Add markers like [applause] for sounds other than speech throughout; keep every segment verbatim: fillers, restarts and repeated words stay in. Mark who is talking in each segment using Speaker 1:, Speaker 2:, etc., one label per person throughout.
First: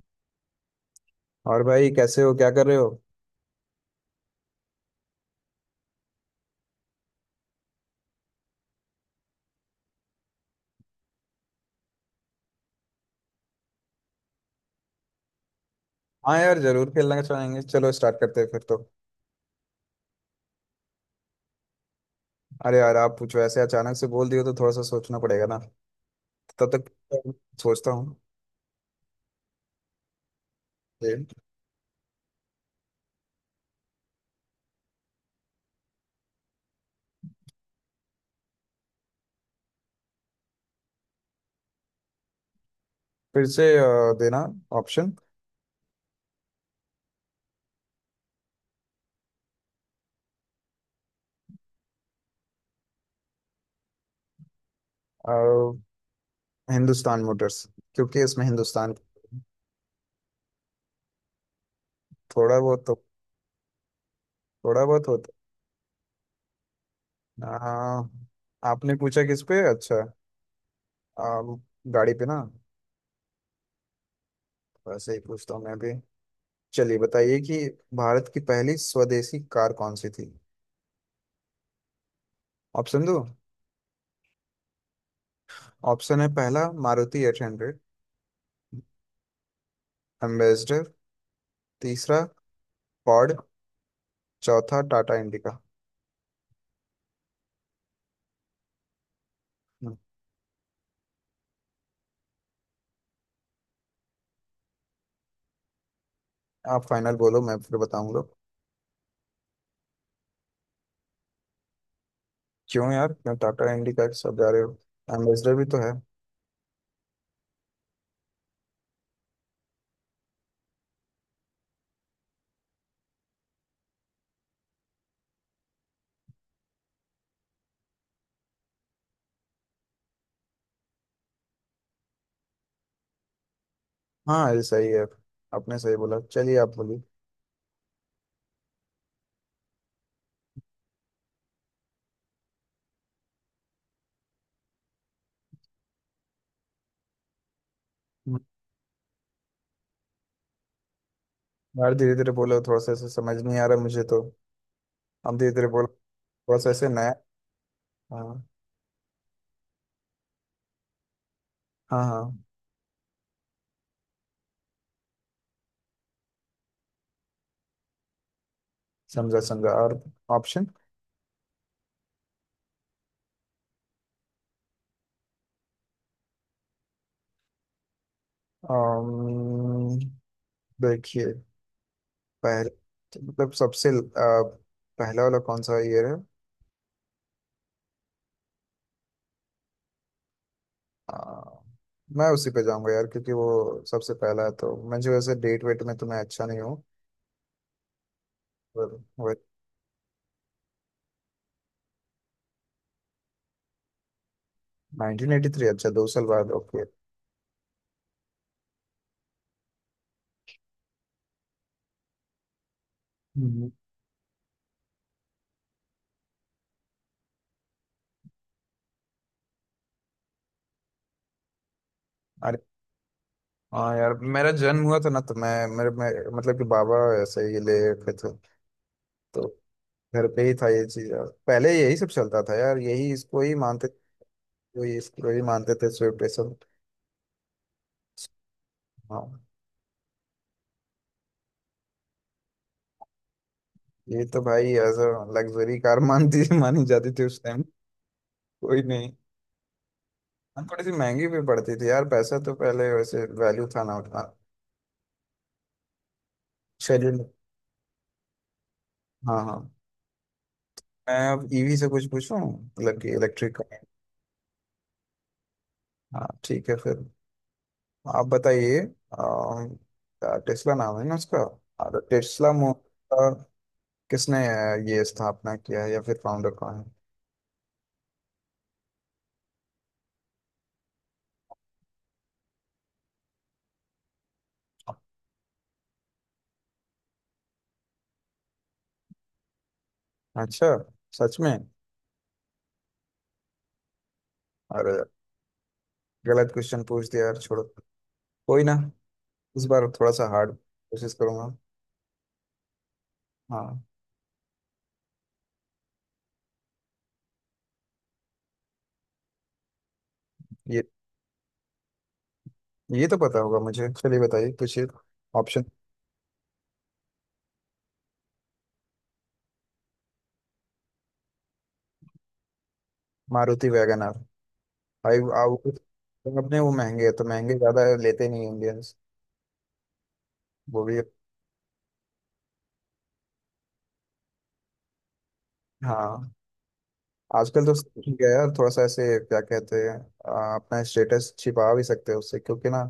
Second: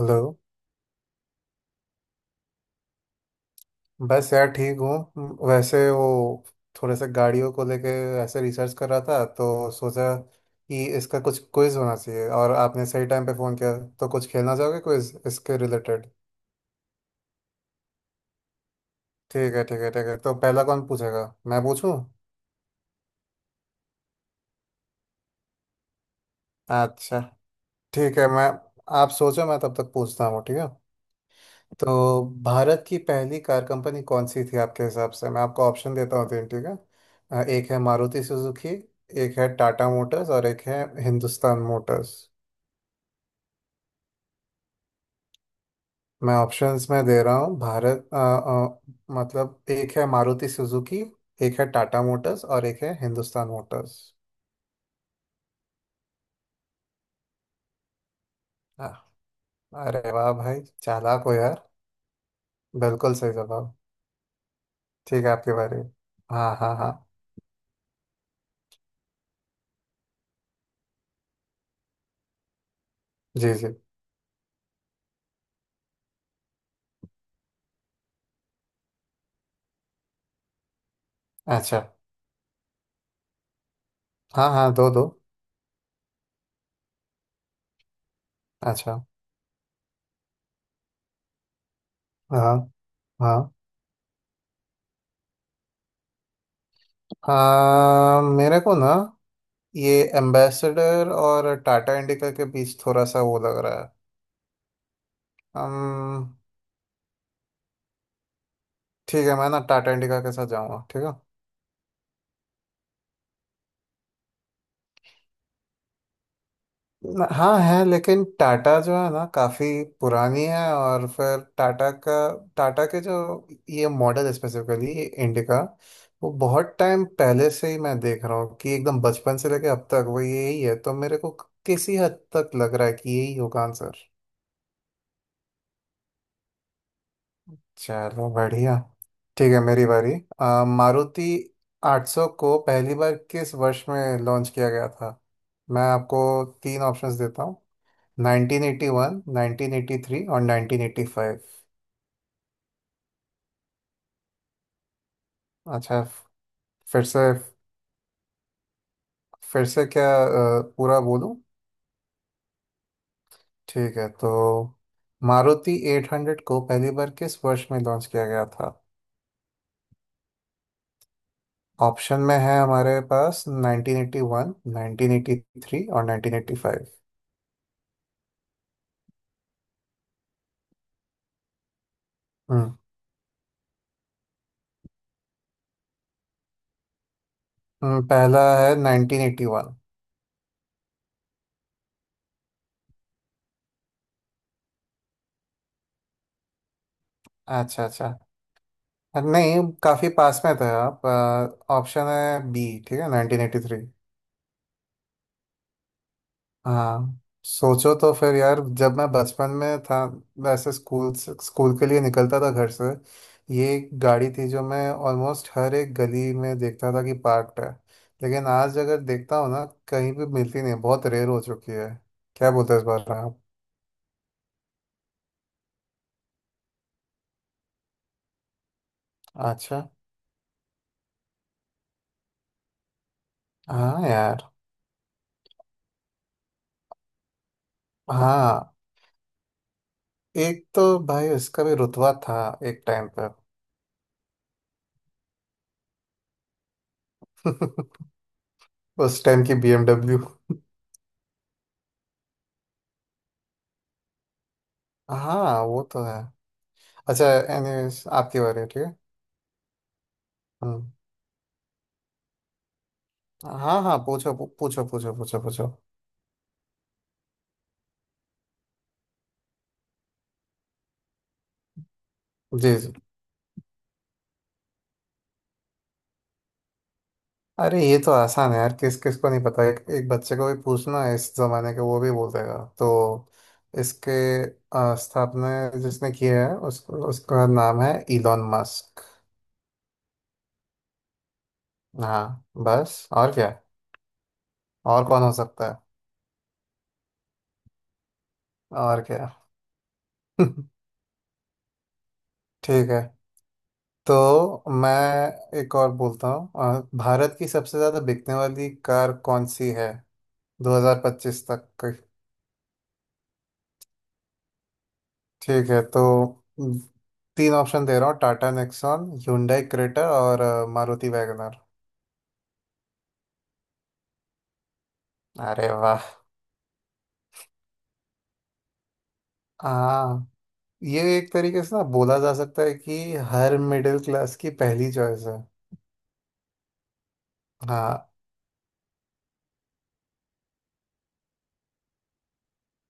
Speaker 1: Hello.
Speaker 2: और भाई कैसे हो? क्या कर रहे हो?
Speaker 1: बस यार ठीक हूँ। वैसे वो थोड़े से गाड़ियों को लेके ऐसे रिसर्च कर रहा था, तो सोचा कि इसका कुछ क्विज होना चाहिए और आपने सही टाइम पे फ़ोन किया। तो कुछ खेलना चाहोगे क्विज इसके रिलेटेड?
Speaker 2: हाँ यार, जरूर खेलना चाहेंगे। चलो स्टार्ट करते हैं फिर तो।
Speaker 1: ठीक है ठीक है ठीक है। तो पहला कौन पूछेगा, मैं पूछूं?
Speaker 2: अरे यार आप पूछो, ऐसे अचानक से बोल दियो तो थोड़ा सा सोचना पड़ेगा ना। तब तक
Speaker 1: अच्छा।
Speaker 2: तो सोचता हूँ
Speaker 1: ठीक है। मैं आप सोचो, मैं तब तक पूछता हूँ, ठीक है।
Speaker 2: फिर।
Speaker 1: तो भारत की पहली कार कंपनी कौन सी थी आपके हिसाब से? मैं आपको ऑप्शन देता हूँ तीन, ठीक है। अ, एक है मारुति सुजुकी, एक है टाटा मोटर्स और एक है हिंदुस्तान मोटर्स।
Speaker 2: फिर से अ, देना ऑप्शन।
Speaker 1: मैं ऑप्शंस में दे रहा हूँ। भारत अ, अ, मतलब एक है मारुति सुजुकी, एक है टाटा मोटर्स और एक है हिंदुस्तान मोटर्स।
Speaker 2: हिंदुस्तान मोटर्स। क्योंकि इसमें
Speaker 1: हाँ।
Speaker 2: हिंदुस्तान।
Speaker 1: अरे वाह भाई, चालाक हो यार।
Speaker 2: थोड़ा बहुत तो।
Speaker 1: बिल्कुल सही जवाब।
Speaker 2: थोड़ा बहुत
Speaker 1: ठीक है
Speaker 2: होता।
Speaker 1: आपके बारे में। हाँ हाँ हाँ।
Speaker 2: अ, आपने पूछा किस पे? अच्छा, अ, गाड़ी पे ना।
Speaker 1: जी जी।
Speaker 2: वैसे ही पूछता हूँ मैं भी। चलिए बताइए कि भारत की पहली स्वदेशी कार कौन सी थी?
Speaker 1: अच्छा।
Speaker 2: ऑप्शन दो।
Speaker 1: हाँ हाँ, दो दो।
Speaker 2: ऑप्शन है पहला मारुति एट हंड्रेड,
Speaker 1: अच्छा।
Speaker 2: एम्बेसडर, तीसरा
Speaker 1: हाँ
Speaker 2: पॉड,
Speaker 1: हाँ
Speaker 2: चौथा टाटा इंडिका।
Speaker 1: हाँ। मेरे को ना, ये
Speaker 2: हम्म,
Speaker 1: एम्बेसडर और टाटा इंडिका के बीच थोड़ा सा वो लग रहा है। हम।
Speaker 2: आप फाइनल बोलो, मैं फिर बताऊंगा।
Speaker 1: ठीक है। मैं ना टाटा इंडिका के साथ जाऊंगा, ठीक है।
Speaker 2: क्यों यार, क्यों टाटा इंडिका के सब जा रहे हो? एम्बेसडर भी तो है।
Speaker 1: न- हाँ है, लेकिन टाटा जो है ना काफ़ी पुरानी है, और फिर टाटा का टाटा के जो ये मॉडल स्पेसिफिकली, ये इंडिका वो बहुत टाइम पहले से ही मैं देख रहा हूँ कि एकदम बचपन से लेके अब तक वो यही है। तो मेरे को किसी हद तक लग रहा है कि यही होगा आंसर।
Speaker 2: हाँ ये सही है। आपने सही बोला, चलिए आप बोलिए।
Speaker 1: चलो बढ़िया। ठीक है मेरी बारी। अ, मारुति आठ सौ को पहली बार किस वर्ष में लॉन्च किया गया था? मैं आपको तीन ऑप्शंस देता हूँ:
Speaker 2: हम्म,
Speaker 1: nineteen eighty one, nineteen eighty three और नाइनटीन एटी फाइव।
Speaker 2: यार धीरे धीरे बोलो, थोड़ा सा ऐसे समझ नहीं आ रहा मुझे तो। आप धीरे धीरे बोलो,
Speaker 1: अच्छा।
Speaker 2: थोड़ा सा ऐसे
Speaker 1: फिर
Speaker 2: नया।
Speaker 1: से।
Speaker 2: हाँ
Speaker 1: फिर से क्या अ, पूरा बोलूँ?
Speaker 2: हाँ हाँ।
Speaker 1: ठीक है तो मारुति एट हंड्रेड को पहली बार किस वर्ष में लॉन्च किया गया था?
Speaker 2: समझा समझा। और ऑप्शन?
Speaker 1: ऑप्शन में है हमारे पास nineteen eighty one, nineteen eighty three और नाइनटीन एटी फाइव।
Speaker 2: अम्म, देखिए, पहल मतलब सबसे आ, पहला वाला कौन सा ईयर है?
Speaker 1: हम्म, पहला है नाइनटीन एटी वन।
Speaker 2: आ, मैं उसी पे जाऊंगा यार, क्योंकि वो सबसे पहला है। तो मुझे वैसे डेट वेट में तो मैं अच्छा नहीं हूँ
Speaker 1: अच्छा अच्छा।
Speaker 2: पर।
Speaker 1: नहीं काफी पास में थे आप। ऑप्शन है बी, ठीक है, nineteen eighty three.
Speaker 2: Nineteen eighty three, अच्छा दो साल बाद, ओके।
Speaker 1: हाँ। सोचो तो फिर यार, जब मैं बचपन में था, वैसे स्कूल से स्कूल के लिए निकलता था घर से, ये
Speaker 2: हम्म।
Speaker 1: एक गाड़ी थी जो मैं ऑलमोस्ट हर एक गली में देखता था कि पार्क्ड है। लेकिन आज अगर देखता हूँ ना, कहीं भी मिलती नहीं है, बहुत रेयर हो चुकी है। क्या
Speaker 2: अरे
Speaker 1: बोलते हैं इस बार आप?
Speaker 2: हाँ यार, मेरा जन्म हुआ था ना, तो मैं मेरे मैं, मतलब कि बाबा ऐसे ही ले रखे थे तो।
Speaker 1: अच्छा।
Speaker 2: घर पे ही था ये चीज यार। पहले यही सब चलता था यार, यही इसको ही मानते
Speaker 1: हाँ यार।
Speaker 2: थे। ये इसको ही मानते थे शिव पे सब।
Speaker 1: हाँ।
Speaker 2: हाँ।
Speaker 1: एक तो भाई उसका भी रुतबा था एक टाइम पर।
Speaker 2: ये तो भाई एज अ लग्जरी कार [laughs] मानती मानी जाती थी उस टाइम।
Speaker 1: [laughs]
Speaker 2: कोई नहीं।
Speaker 1: उस टाइम की B M W।
Speaker 2: हाँ, थोड़ी सी महंगी भी पड़ती थी यार। पैसा तो पहले वैसे वैल्यू था ना उतना।
Speaker 1: हाँ वो तो है।
Speaker 2: चलिए।
Speaker 1: अच्छा एनीवेज आपकी बारी है, ठीक है।
Speaker 2: हाँ हाँ।
Speaker 1: हम्म।
Speaker 2: मैं अब ईवी से कुछ पूछूं, मतलब कि इलेक्ट्रिक का।
Speaker 1: हाँ हाँ, पूछो पू- पूछो, पूछो पूछो पूछो।
Speaker 2: हाँ ठीक है फिर। आप बताइए, अम, टेस्ला नाम है ना उसका। और टेस्ला मो-
Speaker 1: जी जी।
Speaker 2: का किसने अ, ये स्थापना किया है, या फिर फाउंडर कौन है?
Speaker 1: अरे ये तो आसान है यार, किस किस को नहीं पता, एक एक बच्चे को भी पूछना इस जमाने के, वो भी बोल देगा। तो इसके अ, स्थापना जिसने किया है, उस, उसका नाम है इलॉन मस्क।
Speaker 2: अच्छा, सच में?
Speaker 1: हाँ बस और क्या,
Speaker 2: अरे,
Speaker 1: और कौन हो सकता है,
Speaker 2: गलत क्वेश्चन पूछ दिया यार, छोड़ो। कोई ना,
Speaker 1: और क्या।
Speaker 2: इस बार थोड़ा सा हार्ड
Speaker 1: [laughs]
Speaker 2: कोशिश करूंगा।
Speaker 1: ठीक है
Speaker 2: हाँ।
Speaker 1: तो मैं एक और बोलता हूँ। अ, भारत की सबसे ज्यादा बिकने वाली कार कौन सी है
Speaker 2: ये
Speaker 1: दो हज़ार पच्चीस तक की?
Speaker 2: ये तो पता होगा मुझे। चलिए बताइए कुछ ऑप्शन।
Speaker 1: ठीक है तो म, तीन ऑप्शन दे रहा हूँ: टाटा नेक्सॉन, hyundai क्रेटा और अ, Maruti WagonR.
Speaker 2: Maruti Wagon R. भाई आओ।
Speaker 1: अरे वाह।
Speaker 2: अपने वो महंगे है तो महंगे ज्यादा लेते नहीं इंडियंस,
Speaker 1: हाँ।
Speaker 2: वो भी।
Speaker 1: ये एक तरीके से ना बोला जा सकता है कि हर मिडिल क्लास की पहली चॉइस है।
Speaker 2: हाँ आजकल तो।
Speaker 1: हाँ
Speaker 2: ठीक है यार, थोड़ा सा ऐसे क्या कहते हैं। आ, अपना स्टेटस छिपा भी सकते हैं उससे, क्योंकि ना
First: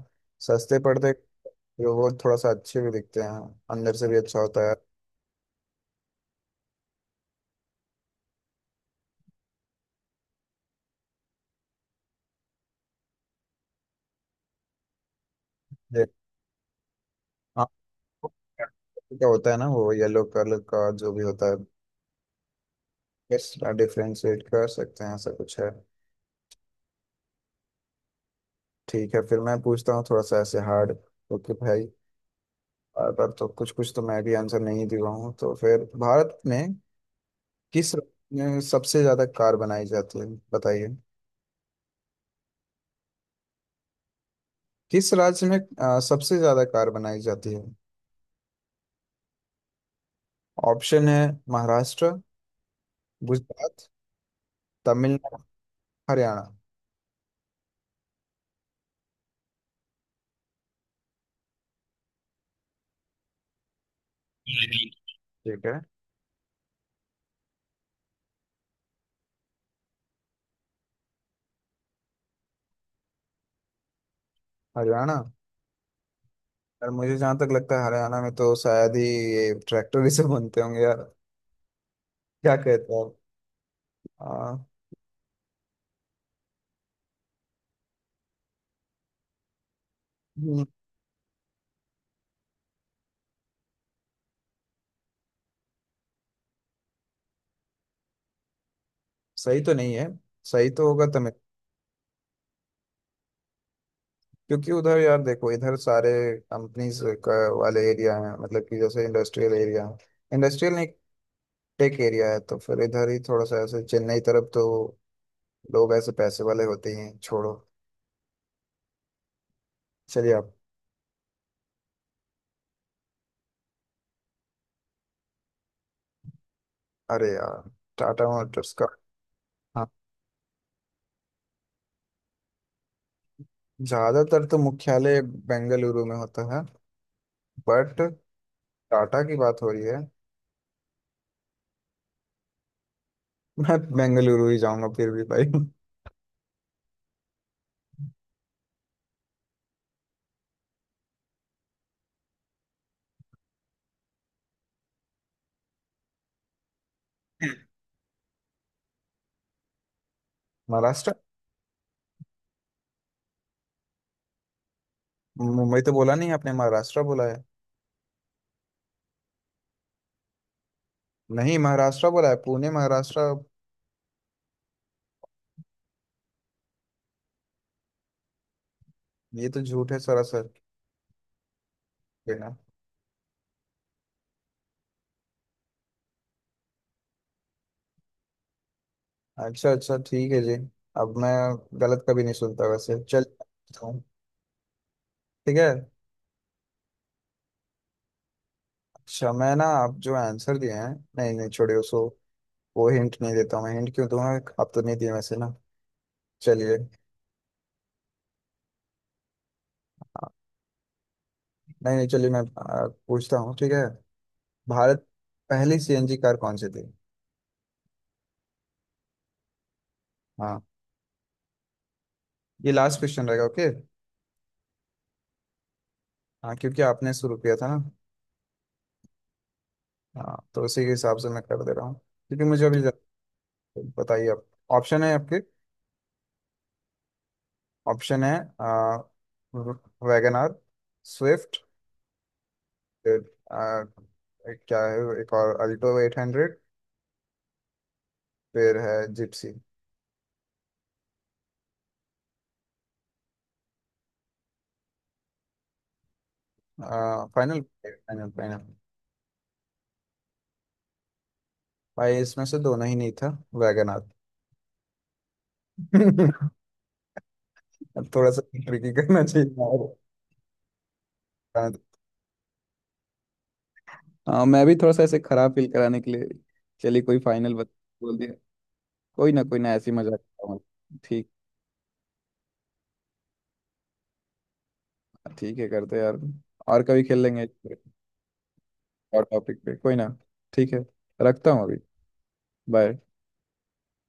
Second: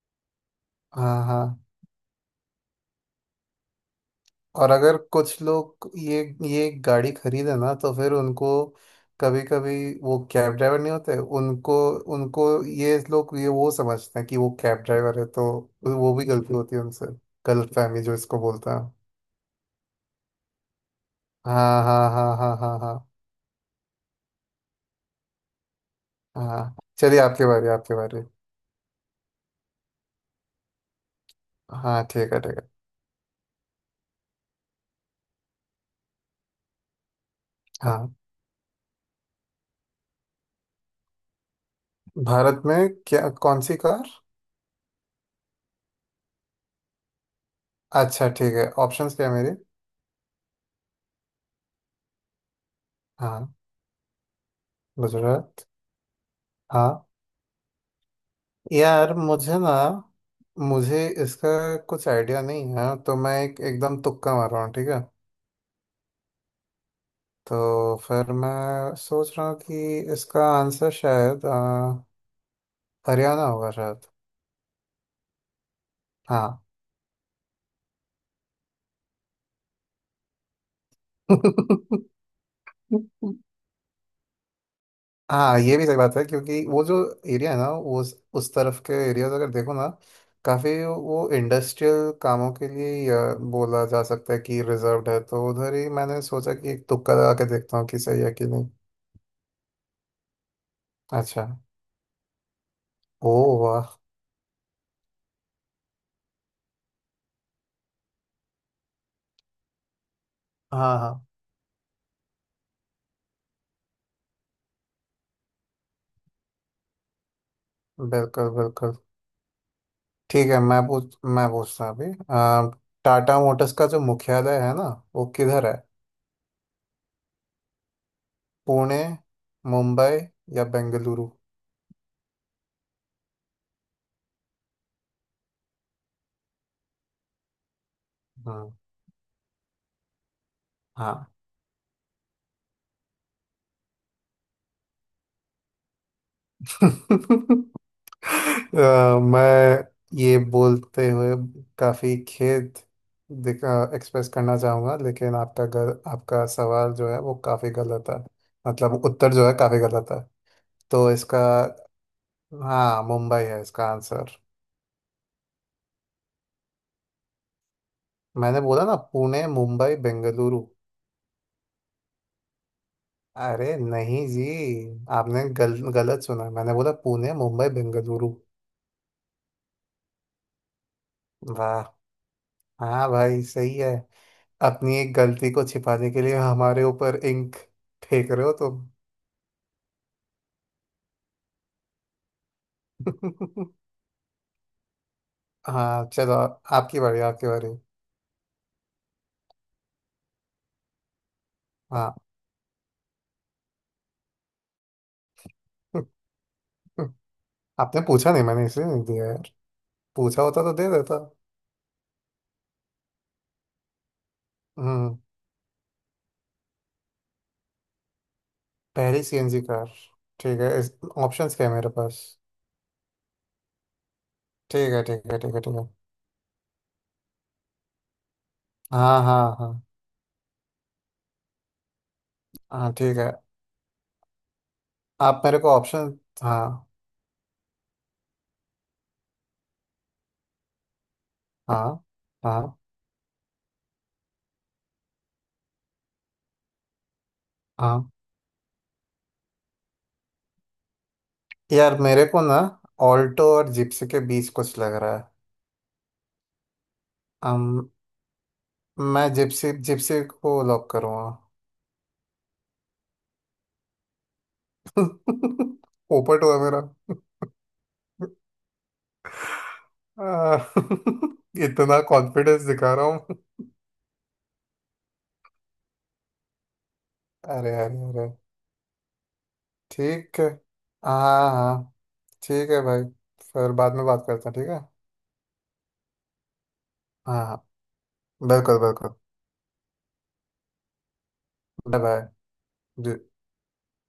Speaker 2: सस्ते पड़ते,
Speaker 1: हाँ हाँ।
Speaker 2: तो वो थोड़ा सा अच्छे भी दिखते हैं, अंदर से भी अच्छा होता
Speaker 1: और
Speaker 2: है।
Speaker 1: अगर कुछ लोग ये ये गाड़ी खरीदे ना, तो फिर उनको कभी कभी, वो कैब ड्राइवर नहीं होते, उनको उनको ये लोग ये वो समझते हैं कि वो कैब ड्राइवर है, तो
Speaker 2: ये-
Speaker 1: वो भी गलती होती है उनसे।
Speaker 2: हाँ,
Speaker 1: गलत फहमी जो इसको बोलते हैं।
Speaker 2: क्या होता है ना, वो येलो कलर का जो भी होता है,
Speaker 1: हाँ हाँ हाँ हाँ हाँ हाँ
Speaker 2: यस डिफ्रेंशिएट कर सकते हैं, ऐसा कुछ है।
Speaker 1: हाँ। चलिए आपके बारे आपके बारे।
Speaker 2: ठीक है फिर मैं पूछता हूँ थोड़ा सा ऐसे हार्ड। ओके भाई।
Speaker 1: हाँ ठीक है ठीक है।
Speaker 2: और पर तो कुछ कुछ तो मैं भी आंसर नहीं दे रहा हूँ, तो फिर भारत में किस
Speaker 1: हाँ।
Speaker 2: राज्य में सबसे ज्यादा कार बनाई जाती है, बताइए?
Speaker 1: भारत में? क्या, कौन सी कार?
Speaker 2: किस राज्य में अ, सबसे ज्यादा कार बनाई जाती है?
Speaker 1: अच्छा ठीक है, ऑप्शंस क्या है मेरे?
Speaker 2: ऑप्शन है महाराष्ट्र,
Speaker 1: हाँ
Speaker 2: गुजरात, तमिलनाडु,
Speaker 1: गुजरात।
Speaker 2: हरियाणा।
Speaker 1: हाँ। यार मुझे ना, मुझे इसका कुछ आइडिया नहीं है, तो मैं एक एकदम तुक्का मार रहा हूँ, ठीक है।
Speaker 2: ठीक है
Speaker 1: तो फिर मैं सोच रहा हूँ कि इसका आंसर शायद अ, हरियाणा होगा शायद।
Speaker 2: हरियाणा।
Speaker 1: हाँ।
Speaker 2: और मुझे जहाँ तक लगता है, हरियाणा में तो शायद ही, ये ट्रैक्टर ही से बनते होंगे यार।
Speaker 1: [laughs]
Speaker 2: क्या कहते हो आप?
Speaker 1: हाँ ये भी सही बात है, क्योंकि वो जो एरिया है ना, वो उस, उस तरफ के एरियाज अगर देखो ना,
Speaker 2: आ,
Speaker 1: काफी वो इंडस्ट्रियल कामों के लिए ही, अ, बोला जा सकता है कि रिजर्व्ड है, तो उधर ही मैंने सोचा कि एक तुक्का लगा के देखता हूँ कि सही है कि नहीं।
Speaker 2: सही तो नहीं है। सही तो होगा तमिल।
Speaker 1: अच्छा। ओ वाह।
Speaker 2: क्योंकि उधर यार देखो, इधर सारे कंपनीज का वाले एरिया हैं, मतलब कि जैसे इंडस्ट्रियल एरिया है, इंडस्ट्रियल नहीं,
Speaker 1: हाँ हाँ।
Speaker 2: टेक एरिया है। तो फिर इधर ही थोड़ा सा ऐसे चेन्नई तरफ तो लोग ऐसे पैसे वाले होते ही हैं, छोड़ो।
Speaker 1: बिल्कुल बिल्कुल।
Speaker 2: चलिए
Speaker 1: ठीक
Speaker 2: आप।
Speaker 1: है। मैं पूछ मैं पूछता हूँ अभी। अम, टाटा मोटर्स का जो मुख्यालय है ना, वो किधर है?
Speaker 2: अरे यार, टाटा मोटर्स का।
Speaker 1: पुणे,
Speaker 2: हाँ,
Speaker 1: मुंबई या बेंगलुरु?
Speaker 2: ज्यादातर तो मुख्यालय बेंगलुरु में होता है, बट
Speaker 1: हम्म,
Speaker 2: टाटा की बात हो रही है,
Speaker 1: हाँ।
Speaker 2: मैं बेंगलुरु ही जाऊंगा फिर भी भाई। [laughs]
Speaker 1: [laughs] अ, मैं ये बोलते हुए काफी खेद एक्सप्रेस करना चाहूंगा, लेकिन आपका गल, आपका सवाल जो है वो काफी गलत है, मतलब उत्तर जो है काफी गलत है। तो
Speaker 2: महाराष्ट्र।
Speaker 1: इसका, हाँ मुंबई है इसका आंसर।
Speaker 2: मुंबई तो बोला नहीं आपने, महाराष्ट्र बोला है।
Speaker 1: मैंने बोला ना पुणे मुंबई बेंगलुरु।
Speaker 2: नहीं, महाराष्ट्र बोला है, पुणे महाराष्ट्र।
Speaker 1: अरे नहीं जी, आपने गल, गलत सुना। मैंने बोला पुणे मुंबई बेंगलुरु।
Speaker 2: ये तो झूठ है सरासर।
Speaker 1: वाह।
Speaker 2: बिना।
Speaker 1: हाँ भाई सही है, अपनी एक गलती को छिपाने के लिए हमारे ऊपर इंक फेंक रहे हो तुम।
Speaker 2: अच्छा अच्छा ठीक है जी। अब मैं गलत कभी नहीं सुनता वैसे। चल
Speaker 1: [laughs]
Speaker 2: हूँ। ठीक है।
Speaker 1: हाँ चलो, आपकी बारी आपकी बारी।
Speaker 2: अच्छा मैं ना, आप जो आंसर दिए हैं, नहीं नहीं छोड़िए उसको।
Speaker 1: हाँ।
Speaker 2: वो हिंट नहीं देता हूँ मैं, हिंट क्यों दूंगा? आप तो नहीं दिए वैसे ना। चलिए।
Speaker 1: [laughs] आपने पूछा नहीं मैंने, इसलिए नहीं दिया यार,
Speaker 2: आ,
Speaker 1: पूछा होता तो दे देता।
Speaker 2: नहीं नहीं चलिए, मैं आ, पूछता हूँ ठीक है। भारत।
Speaker 1: हम्म।
Speaker 2: पहली सीएनजी कार कौन सी थी?
Speaker 1: पहली सीएनजी कार। ठीक
Speaker 2: हाँ
Speaker 1: है इस ऑप्शंस क्या है मेरे पास?
Speaker 2: ये लास्ट क्वेश्चन रहेगा ओके।
Speaker 1: ठीक है ठीक है ठीक है ठीक है।
Speaker 2: हाँ क्योंकि आपने शुरू किया था ना।
Speaker 1: हाँ हाँ हाँ
Speaker 2: हाँ तो उसी के हिसाब से मैं कर दे रहा हूँ, क्योंकि मुझे अभी।
Speaker 1: हाँ। ठीक है
Speaker 2: बताइए आप। ऑप्शन है आपके।
Speaker 1: आप मेरे को ऑप्शन, हाँ।
Speaker 2: ऑप्शन है आ, वैगन आर, स्विफ्ट,
Speaker 1: हाँ हाँ
Speaker 2: फिर आ, एक क्या है, एक और अल्टो एट हंड्रेड,
Speaker 1: हाँ।
Speaker 2: फिर है जिप्सी।
Speaker 1: यार मेरे को ना, ऑल्टो और जिप्सी के बीच कुछ लग रहा है।
Speaker 2: आ, फाइनल
Speaker 1: अम,
Speaker 2: फाइनल फाइनल?
Speaker 1: मैं जिप्सी जिप्सी को लॉक करूँगा।
Speaker 2: भाई इसमें से दोनों ही नहीं था, वैगन आर।
Speaker 1: [laughs] पोपट
Speaker 2: [laughs]
Speaker 1: हुआ मेरा।
Speaker 2: थोड़ा सा ट्रिकी करना चाहिए
Speaker 1: आ, [laughs]
Speaker 2: यार।
Speaker 1: इतना कॉन्फिडेंस दिखा रहा हूँ।
Speaker 2: हाँ मैं भी थोड़ा सा ऐसे खराब फील कराने के लिए। चलिए कोई फाइनल बत-
Speaker 1: अरे अरे
Speaker 2: बोल
Speaker 1: अरे।
Speaker 2: दिया। कोई ना कोई ना, ऐसी मजाक
Speaker 1: ठीक है।
Speaker 2: करता हूँ। ठीक।
Speaker 1: हाँ हाँ। ठीक है भाई, फिर बाद में बात करते हैं, ठीक है।
Speaker 2: ठीक है, करते हैं यार। और कभी खेल
Speaker 1: हाँ
Speaker 2: लेंगे।
Speaker 1: हाँ। बिल्कुल बिल्कुल।
Speaker 2: और टॉपिक पे कोई ना, ठीक है, रखता हूँ अभी।
Speaker 1: बाय।
Speaker 2: बाय।
Speaker 1: बाय।